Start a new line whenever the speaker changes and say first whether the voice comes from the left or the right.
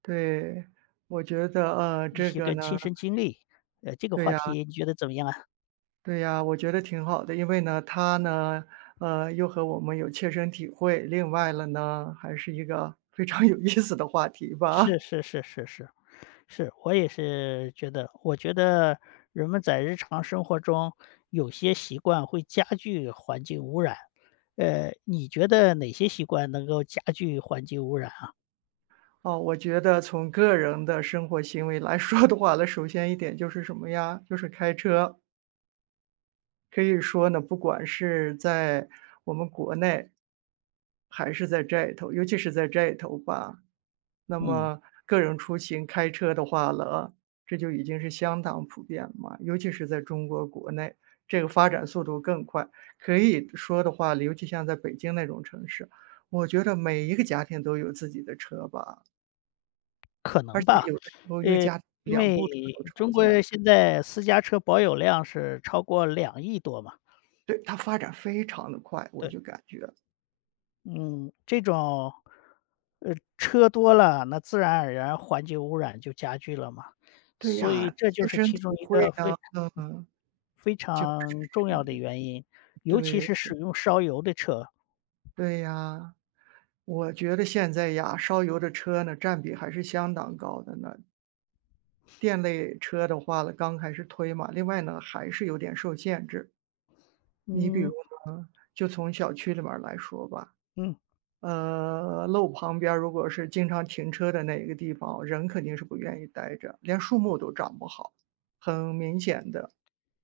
right: 对，我觉得，
left: 一
right: 这
left: 些
right: 个
left: 个
right: 呢
left: 亲身经历，呃，这个
right: 对
left: 话
right: 呀。
left: 题你觉得怎么样啊？
right: 对呀，我觉得挺好的。因为呢它呢，呃，又和我们有切身体会。另外了呢，还是一个非常有意思的话题吧。
left: 是是是是是，是。我也是觉得我觉得，人们在日常生活中，有些习惯会加剧环境污染。呃，你觉得哪些习惯能够加剧环境污染啊？
right: 哦，我觉得从个人的生活行为来说的话呢，首先一点就是什么呀？就是开车。可以说呢，不管是，在我们国内，还是在这头，尤其是在这头吧。那
left: 嗯。
right: 么，个人出行开车的话了，这就已经是相当普遍了嘛。尤其是在中国国内，这个发展速度更快。可以说的话，尤其像在北京那种城市，我觉得每一个家庭都有自己的车吧。
left: 可
right: 而
left: 能
right: 且
left: 吧。
right: 有时候1个家庭
left: 诶，因
right: 2部车，
left: 为，
right: 都常
left: 中
right: 见。
left: 国现在，私家车保有量是超过2亿多吧。
right: 对，它发展非常得快，我
left: 对。
right: 就感觉。
left: 嗯，这种呃，车多了，那自然而然环境污染就加剧了嘛。
right: 对
left: 所以
right: 呀，
left: 这就
right: 切
left: 是
right: 身
left: 其
right: 体
left: 中一
right: 会
left: 个非嗯，
right: 呢，嗯。
left: 非
right: 就
left: 常重要的原因。尤其
right: 是
left: 是使
right: 对。
left: 用烧油的车。
right: 对呀。我觉得现在呀，烧油的车呢，占比还是相当高的呢。电类车的话呢，刚开始推嘛。另外呢，还是有点受限制。你比如
left: 嗯。
right: 呢，就从小区里面儿来说吧。
left: 嗯。
right: 呃，路旁边如果是经常停车的那个地方，人肯定是不愿意待着，连树木都长不好，很明显的。